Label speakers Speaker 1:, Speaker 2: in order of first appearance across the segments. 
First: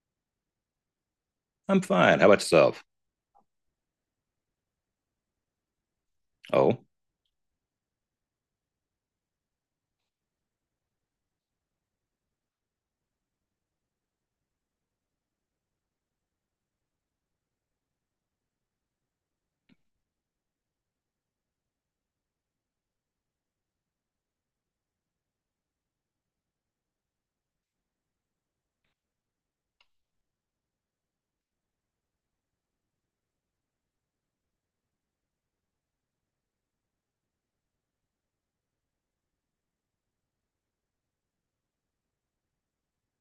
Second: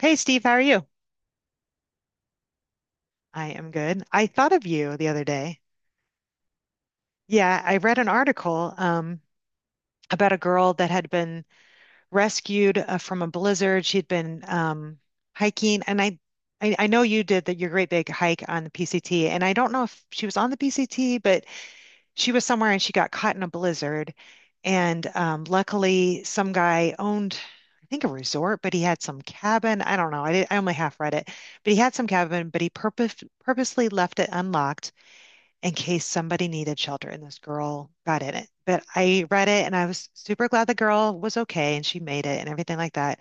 Speaker 1: Hey Steve, how are you?
Speaker 2: I'm fine. How about yourself?
Speaker 1: I am good. I thought of you the other day.
Speaker 2: Oh,
Speaker 1: Yeah, I read an article about a girl that had been rescued from a blizzard. She'd been hiking, and I know you did that your great big hike on the PCT, and I don't know if she was on the PCT, but she was somewhere and she got caught in a blizzard. And luckily, some guy owned, I think, a resort, but he had some cabin. I don't know. I only half read it, but he had some cabin, but purposely left it unlocked in case somebody needed shelter. And this girl got in it. But I read it and I was super glad the girl was okay and she made it and everything like that.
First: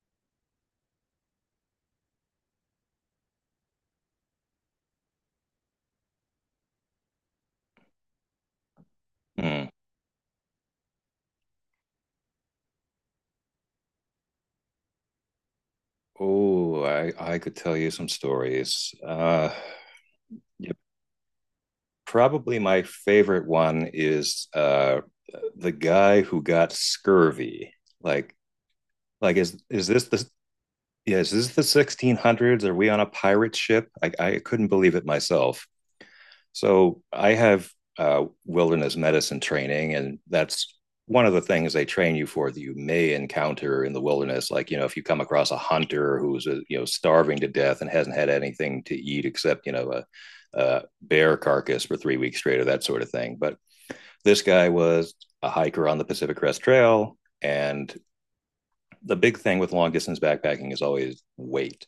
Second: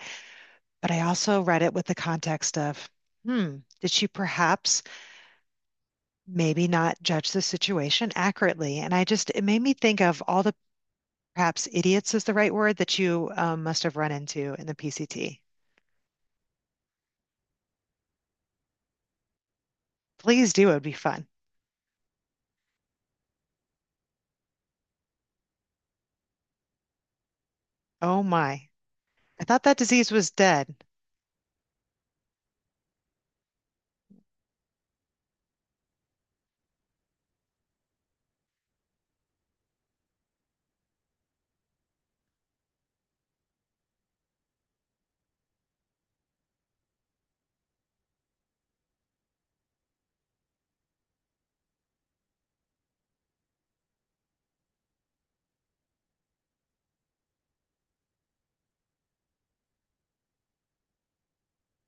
Speaker 1: But I also read it with the context of, did she perhaps maybe not judge the situation accurately. And it made
Speaker 2: hmm.
Speaker 1: me think of all the perhaps idiots is the right word that you must have run into in the PCT.
Speaker 2: Oh, I could tell you some stories.
Speaker 1: Please do.
Speaker 2: Yeah,
Speaker 1: It would be fun.
Speaker 2: probably my favorite one is the guy who got scurvy.
Speaker 1: Oh
Speaker 2: Like,
Speaker 1: my.
Speaker 2: like
Speaker 1: I thought that
Speaker 2: is this
Speaker 1: disease
Speaker 2: the
Speaker 1: was dead.
Speaker 2: yeah, is this the 1600s? Are we on a pirate ship? I couldn't believe it myself. So I have wilderness medicine training, and that's one of the things they train you for that you may encounter in the wilderness. Like, if you come across a hunter who's, starving to death and hasn't had anything to eat except, a bear carcass for 3 weeks straight, or that sort of thing. But this guy was a hiker on the Pacific Crest Trail. And the big thing with long distance backpacking is always weight.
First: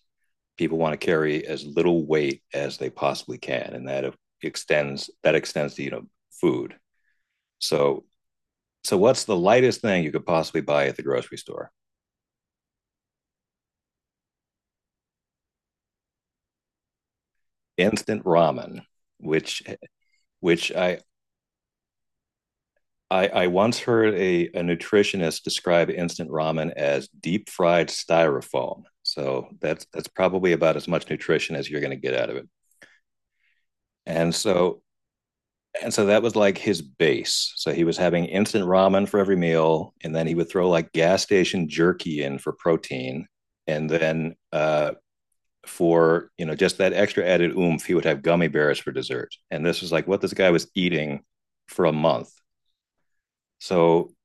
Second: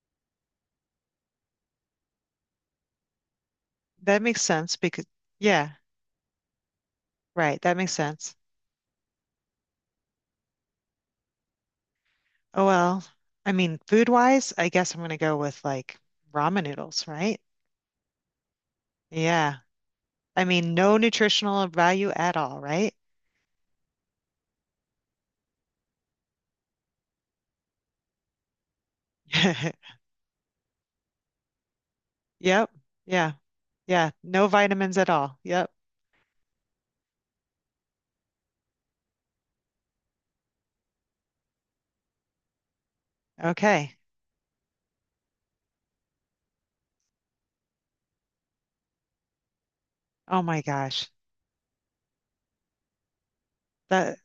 Speaker 2: People want to carry as little weight as they possibly can, and that
Speaker 1: That makes sense because,
Speaker 2: extends that
Speaker 1: yeah,
Speaker 2: extends to food.
Speaker 1: right. That makes
Speaker 2: So
Speaker 1: sense.
Speaker 2: so what's the lightest thing you could possibly buy at the grocery store?
Speaker 1: Oh, well, I mean, food wise, I guess I'm going to go with like ramen noodles, right?
Speaker 2: Instant ramen,
Speaker 1: Yeah.
Speaker 2: which
Speaker 1: I
Speaker 2: which
Speaker 1: mean, no
Speaker 2: I
Speaker 1: nutritional value at all, right?
Speaker 2: I, I once heard a nutritionist describe instant ramen as deep fried styrofoam. So that's that's probably about as much nutrition as you're going to get out of it.
Speaker 1: Yep. Yeah. Yeah.
Speaker 2: And
Speaker 1: No
Speaker 2: so
Speaker 1: vitamins at all. Yep.
Speaker 2: And so that was like his base. So he was having instant ramen for every meal, and then he would throw like gas station jerky in for protein, and
Speaker 1: Okay.
Speaker 2: then for just that extra added oomph, he would have gummy bears for dessert. And this was like what this
Speaker 1: Oh
Speaker 2: guy
Speaker 1: my
Speaker 2: was
Speaker 1: gosh.
Speaker 2: eating for a month. So
Speaker 1: That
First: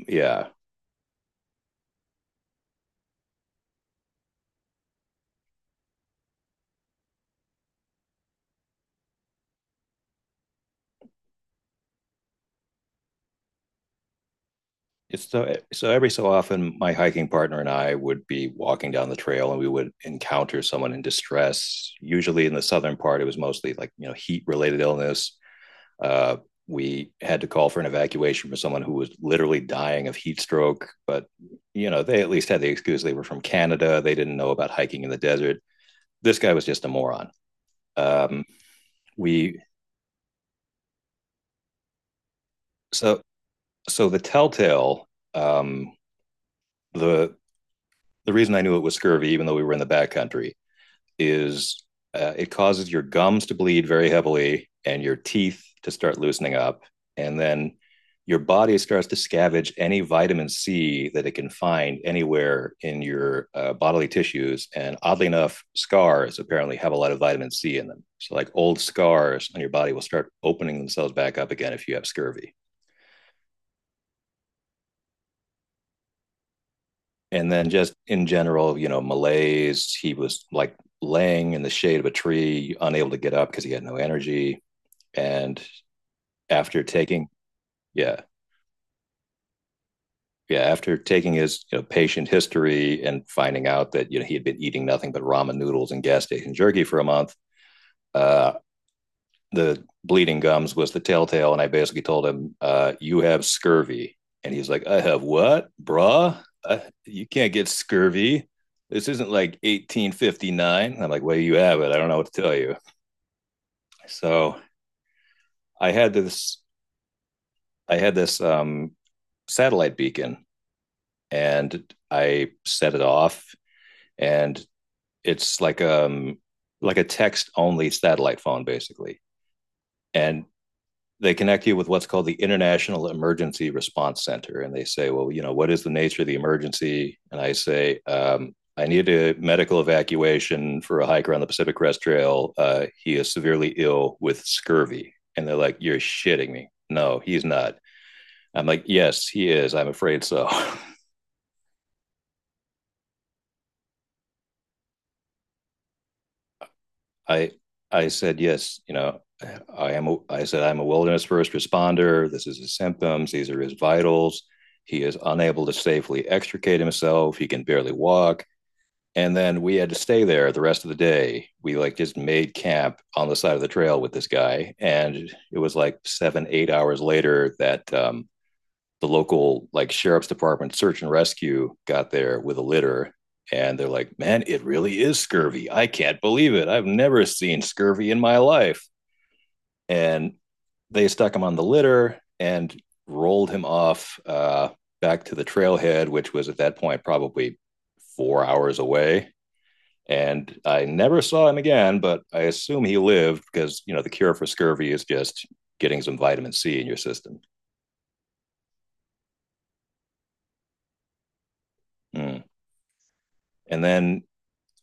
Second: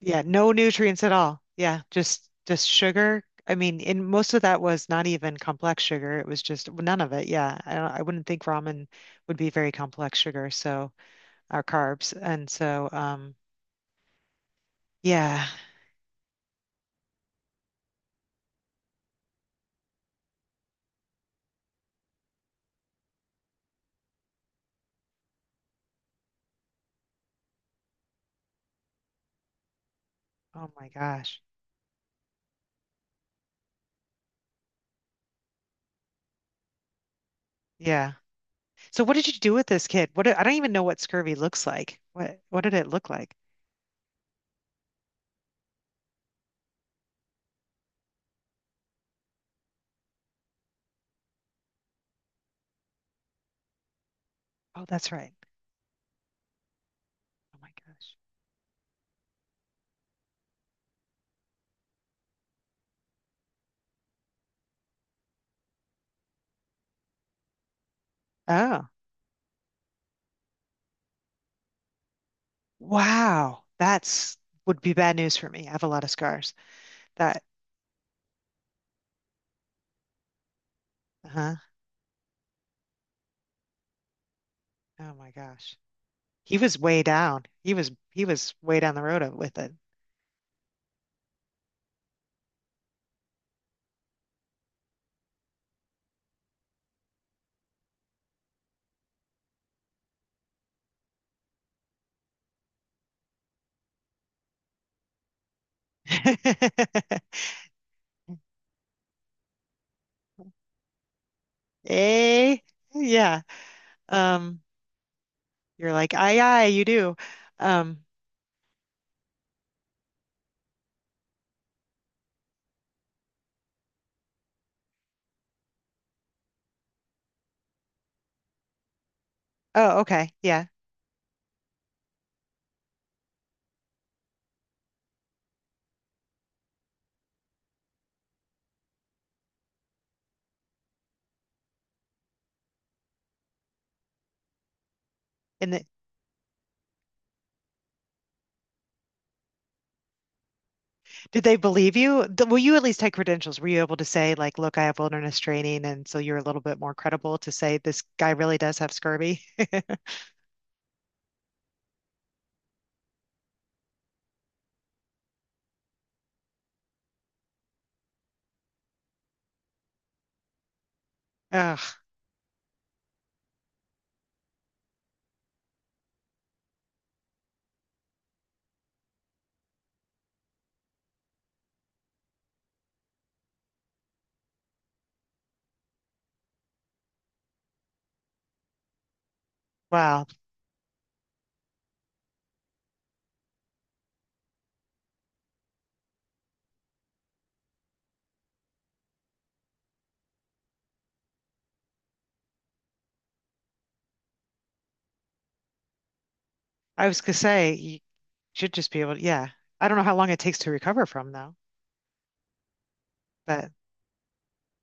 Speaker 1: Yeah,
Speaker 2: yeah,
Speaker 1: no nutrients at all. Yeah, just sugar. I mean, and most of that was not even complex sugar. It was just none of it. Yeah, I wouldn't think ramen would be very complex sugar, so our carbs. And so,
Speaker 2: it's
Speaker 1: yeah.
Speaker 2: so so every so often my hiking partner and I would be walking down the trail and we would encounter someone in distress. Usually in the southern part, it was mostly like heat related illness. Uh, we had to call for an evacuation for someone who was literally dying of heat
Speaker 1: Oh my
Speaker 2: stroke. But,
Speaker 1: gosh.
Speaker 2: they at least had the excuse they were from Canada. They didn't know about hiking in the desert. This guy was just a moron.
Speaker 1: Yeah.
Speaker 2: Um,
Speaker 1: So what did you do
Speaker 2: we,
Speaker 1: with this kid? What I don't even know what scurvy looks like. What did it look
Speaker 2: so,
Speaker 1: like?
Speaker 2: so, the telltale, um, the, the reason I knew it was scurvy, even though we were in the backcountry, is it causes your gums to bleed very heavily
Speaker 1: Oh,
Speaker 2: and
Speaker 1: that's
Speaker 2: your
Speaker 1: right.
Speaker 2: teeth to start loosening up. And
Speaker 1: Oh my
Speaker 2: then
Speaker 1: gosh.
Speaker 2: your body starts to scavenge any vitamin C that it can find anywhere in your bodily tissues. And oddly enough, scars apparently have a lot of vitamin C in them. So, like, old
Speaker 1: Oh,
Speaker 2: scars on your body will start opening themselves back up again if you have scurvy.
Speaker 1: wow. That's Would be bad news for me. I have a lot of scars. That,
Speaker 2: And then, just in general, malaise. He was like laying
Speaker 1: uh-huh.
Speaker 2: in the shade of a tree, unable to get up because he had no energy.
Speaker 1: Oh my
Speaker 2: And
Speaker 1: gosh. He was
Speaker 2: after
Speaker 1: way
Speaker 2: taking
Speaker 1: down. He was
Speaker 2: yeah
Speaker 1: he was way down the road with it.
Speaker 2: yeah after taking his, patient history and finding out that he had been eating nothing but ramen noodles and gas station jerky for a month, uh, the bleeding gums was the telltale, and I basically told him, "You have scurvy." And he's like, "I have what, bruh? uh, you can't get scurvy. This isn't like 1859." I'm like, "Well, you have it. I don't know what to tell
Speaker 1: Eh?
Speaker 2: you."
Speaker 1: Yeah.
Speaker 2: So
Speaker 1: Um,
Speaker 2: i
Speaker 1: you're like,
Speaker 2: had
Speaker 1: aye,
Speaker 2: this
Speaker 1: aye, you do.
Speaker 2: i
Speaker 1: Um,
Speaker 2: had this satellite beacon, and I set it off. And it's like, like a text only satellite phone basically.
Speaker 1: oh, okay.
Speaker 2: And
Speaker 1: Yeah.
Speaker 2: they connect you with what's called the International Emergency Response Center, and they say, "Well, what is the nature of the emergency?" And I say, "I need a medical evacuation for a hiker on the Pacific Crest Trail. He is severely ill with scurvy." And they're
Speaker 1: And
Speaker 2: like,
Speaker 1: the,
Speaker 2: "You're shitting me. No, he's not." I'm like, "Yes, he is, I'm afraid so."
Speaker 1: did they believe you? Well, you at least had credentials. Were you able to say, like, look, I have wilderness training, and so you're a little bit more credible to
Speaker 2: I
Speaker 1: say this
Speaker 2: I
Speaker 1: guy
Speaker 2: said,
Speaker 1: really does
Speaker 2: "Yes."
Speaker 1: have
Speaker 2: You know,
Speaker 1: scurvy?
Speaker 2: I am. A, I said, "I'm a wilderness first responder. This is his symptoms. These are his vitals. He is unable to safely extricate himself. He can barely walk." And then we had to stay there the rest of the day. We
Speaker 1: Ugh,
Speaker 2: like just made camp on the side of the trail with this guy, and it was like 7, 8 hours later that the local like sheriff's department search and rescue got there with a litter. And they're like, "Man, it really is scurvy. I can't believe it. I've never seen scurvy in my life."
Speaker 1: wow.
Speaker 2: And they stuck him on the litter and rolled him off, back to the trailhead, which was at that point probably 4 hours away. And I never saw him again, but I assume he lived, because the cure for scurvy is just getting some vitamin C in your
Speaker 1: I was gonna
Speaker 2: system.
Speaker 1: say you should just be able to, yeah. I don't know how long it takes to recover from though,
Speaker 2: Mm.
Speaker 1: but
Speaker 2: And then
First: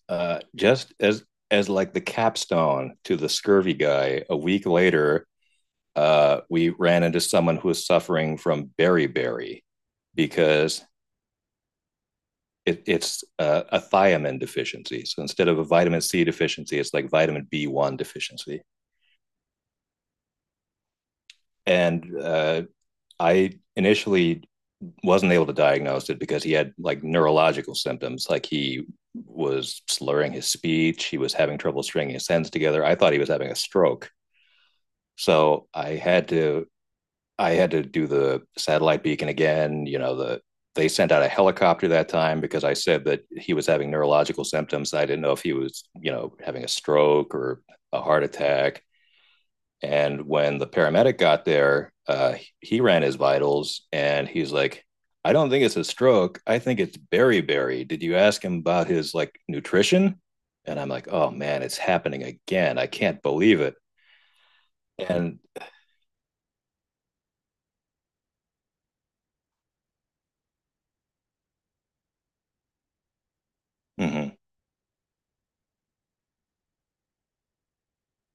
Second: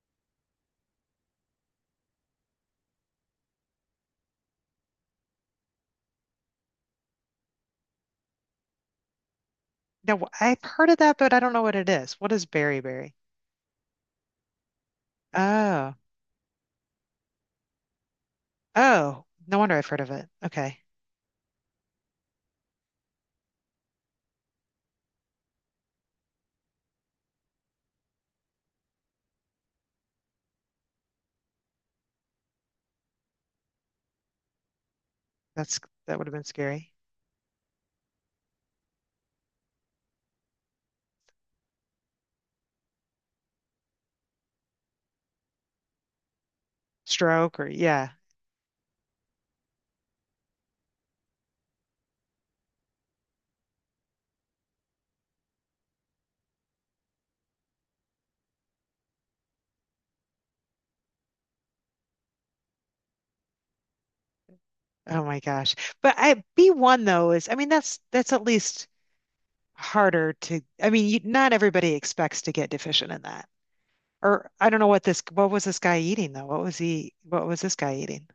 Speaker 2: just as, like, the capstone to the scurvy guy, a week later, we ran into someone who was suffering from beriberi.
Speaker 1: no, I've
Speaker 2: Because
Speaker 1: heard of that, but I don't know what it is. What is beriberi?
Speaker 2: it's a thiamine deficiency. So instead of a
Speaker 1: Oh,
Speaker 2: vitamin C deficiency, it's like vitamin B1 deficiency.
Speaker 1: oh, no wonder I've heard of it. Okay,
Speaker 2: And I initially wasn't able to diagnose it because he had like neurological symptoms. Like, he was slurring his speech, he was having trouble stringing his sentences together. I thought he was having a stroke. So
Speaker 1: that's
Speaker 2: I
Speaker 1: that would
Speaker 2: had
Speaker 1: have been
Speaker 2: to
Speaker 1: scary.
Speaker 2: I had to do the satellite beacon again. You know, they sent out a helicopter that time because I said that he was having neurological symptoms. I didn't know if he was, having a stroke
Speaker 1: Stroke
Speaker 2: or
Speaker 1: or
Speaker 2: a
Speaker 1: yeah.
Speaker 2: heart attack. And when the paramedic got there, he ran his vitals and he's like, "I don't think it's a stroke. I think it's beriberi. Did you ask him about his like nutrition?" And I'm like, "Oh man, it's happening again. I can't believe it."
Speaker 1: Oh
Speaker 2: And
Speaker 1: my gosh. But I B1 though is, I mean, that's at least harder to. I mean, you, not everybody expects to get deficient in that.
Speaker 2: mm-hmm.
Speaker 1: Or I don't know what this. What was this guy eating though? What was he? What was this guy eating?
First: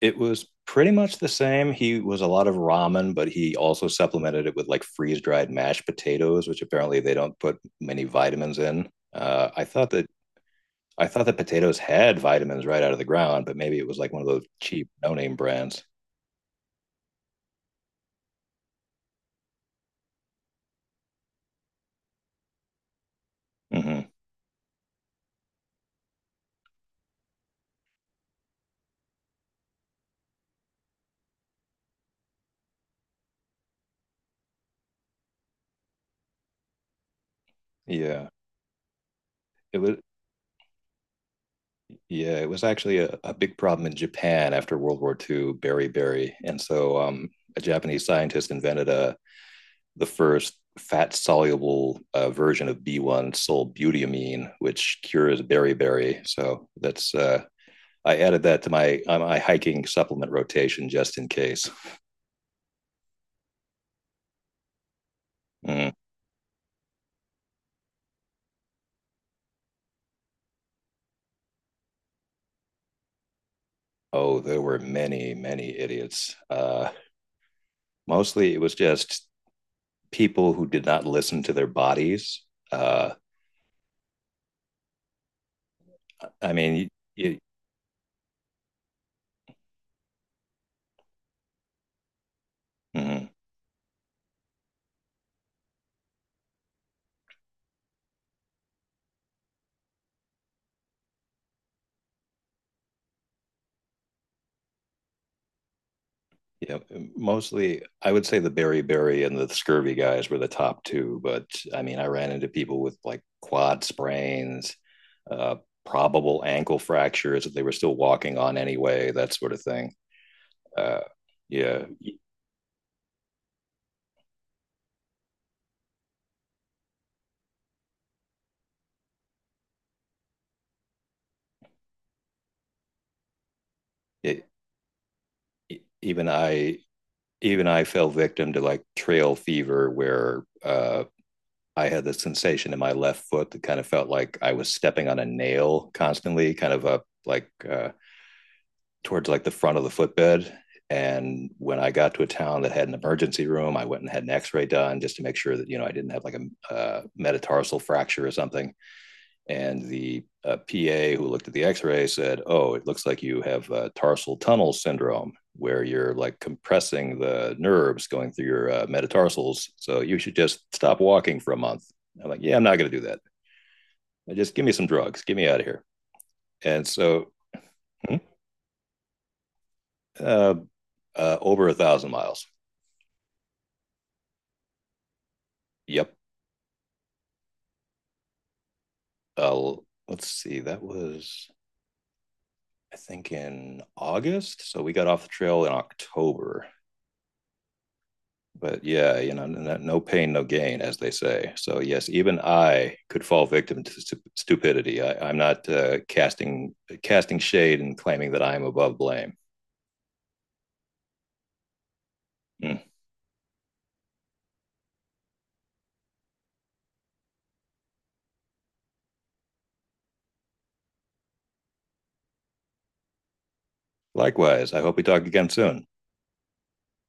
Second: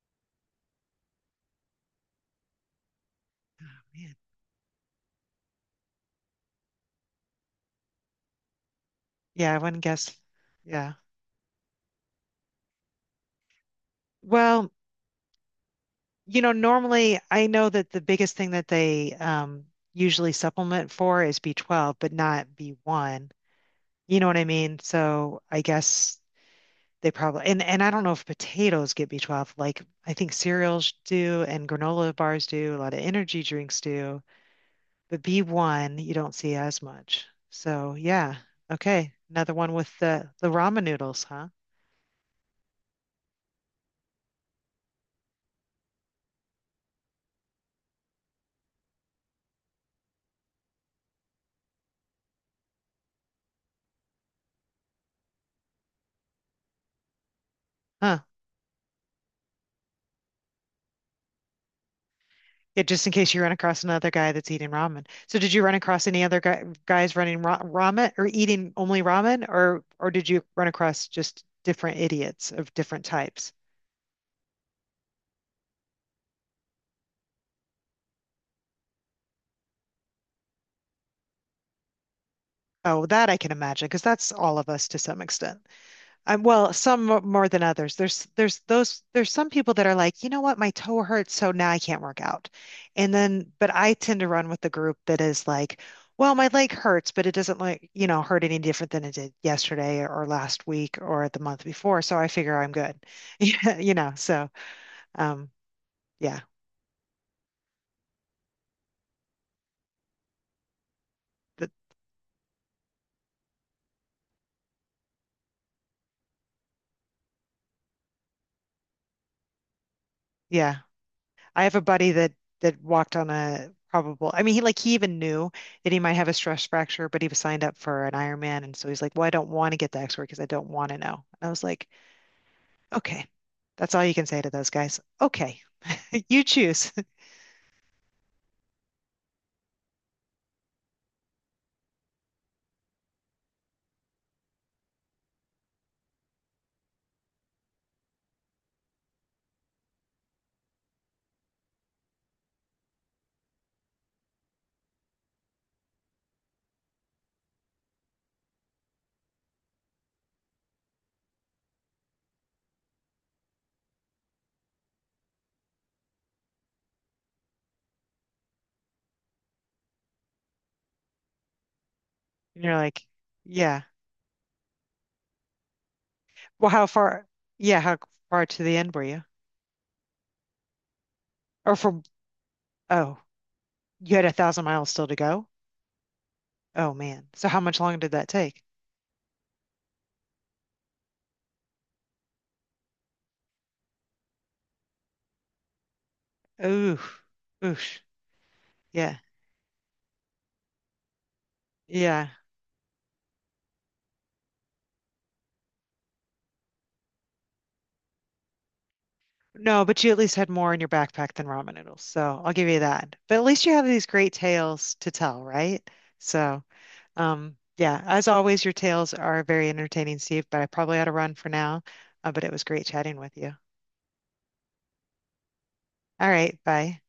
Speaker 2: It was pretty much the same. He was a lot of ramen, but he also
Speaker 1: Man.
Speaker 2: supplemented it with like freeze dried mashed potatoes, which apparently they don't put many vitamins in.
Speaker 1: Yeah, I wouldn't guess. Yeah.
Speaker 2: I thought that potatoes had vitamins right out of the ground, but maybe it was like one of those
Speaker 1: Well,
Speaker 2: cheap no name brands.
Speaker 1: you know, normally I know that the biggest thing that they usually supplement for is B12, but not B1.
Speaker 2: Hmm.
Speaker 1: You know what I mean? So I guess they probably and I don't know if potatoes get B12. Like I think cereals do and granola bars do, a lot of energy drinks do, but B1 you don't see as much. So
Speaker 2: Yeah,
Speaker 1: yeah, okay, another one
Speaker 2: it was.
Speaker 1: with the ramen noodles, huh?
Speaker 2: Yeah, it was actually a big problem in Japan after World War II, berry berry, and so a Japanese scientist invented a the first fat soluble version of B1 solbutamine, which cures beriberi. So that's I
Speaker 1: Huh.
Speaker 2: added that to my my hiking supplement rotation just in case.
Speaker 1: Yeah, just in case you run across another guy that's eating ramen. So did you run
Speaker 2: Mm.
Speaker 1: across any other guy, guys running ra ramen or eating only ramen or did you run across just different idiots of different types?
Speaker 2: Oh, there were many idiots. Mostly it was just people who did not listen to their bodies.
Speaker 1: Oh,
Speaker 2: Uh,
Speaker 1: that I can imagine because that's all of us to some extent.
Speaker 2: I
Speaker 1: Well,
Speaker 2: mean, it,
Speaker 1: more than others. There's some people that are like, you know what, my toe hurts, so now I can't work out. And
Speaker 2: mm.
Speaker 1: then, but I tend to run with the group that is like, well, my leg hurts, but it doesn't like, you know, hurt any different than it did yesterday or last week or the month before. So I figure I'm good. Yeah, you know, um yeah.
Speaker 2: Yeah, mostly I would say the beriberi and the scurvy guys were the top two, but
Speaker 1: But
Speaker 2: I mean, I ran into people with like quad sprains, uh, probable ankle fractures that they were still walking on anyway, that sort of thing.
Speaker 1: yeah.
Speaker 2: Uh,
Speaker 1: I have a
Speaker 2: yeah,
Speaker 1: buddy that walked on a probable. I mean, he even knew that he might have a stress fracture, but he was signed up for an Ironman, and so he's like, "Well, I don't want to get the X-ray because I don't want to know." And I was like, "Okay, that's all you can
Speaker 2: it,
Speaker 1: say to
Speaker 2: it-
Speaker 1: those guys. Okay,
Speaker 2: even
Speaker 1: you
Speaker 2: I
Speaker 1: choose."
Speaker 2: even I fell victim to like trail fever, where I had the sensation in my left foot that kind of felt like I was stepping on a nail constantly, kind of a like. Towards like the front of the footbed. And when I got to a town that had an emergency room, I went and had an X-ray done just to make sure that I didn't have like a metatarsal fracture or something. And the PA who looked at the X-ray said, "Oh, it looks like you have tarsal tunnel syndrome, where you're like compressing the nerves going through your metatarsals. So you should just stop walking for a month." I'm like, "Yeah, I'm
Speaker 1: And you're
Speaker 2: not going to
Speaker 1: like,
Speaker 2: do that.
Speaker 1: "Yeah.
Speaker 2: Just give me some drugs. Get me out of here."
Speaker 1: Well,
Speaker 2: And
Speaker 1: how far?
Speaker 2: so,
Speaker 1: Yeah, how
Speaker 2: hmm,
Speaker 1: far to the end were you?
Speaker 2: uh, over a
Speaker 1: Or from?
Speaker 2: thousand miles.
Speaker 1: Oh, you had 1,000 miles still to go.
Speaker 2: Yep.
Speaker 1: Oh man. So how much longer did that take?
Speaker 2: uh, let's see, that was I think in August. So we got off the trail in October.
Speaker 1: Ooh, oosh.
Speaker 2: But
Speaker 1: Yeah,
Speaker 2: yeah, no pain, no gain, as they say. So yes,
Speaker 1: yeah.
Speaker 2: even I could fall victim to stupidity. I'm not casting shade and claiming that I am above blame.
Speaker 1: No, but you at least had more in your backpack than ramen noodles, so I'll give you
Speaker 2: Mm.
Speaker 1: that. But at least you have these great tales to tell, right? So, yeah, as always, your tales are very entertaining, Steve, but I probably ought to run for now. But it was great chatting with you.
Speaker 2: Likewise, I hope we talk again soon.
Speaker 1: All right, bye.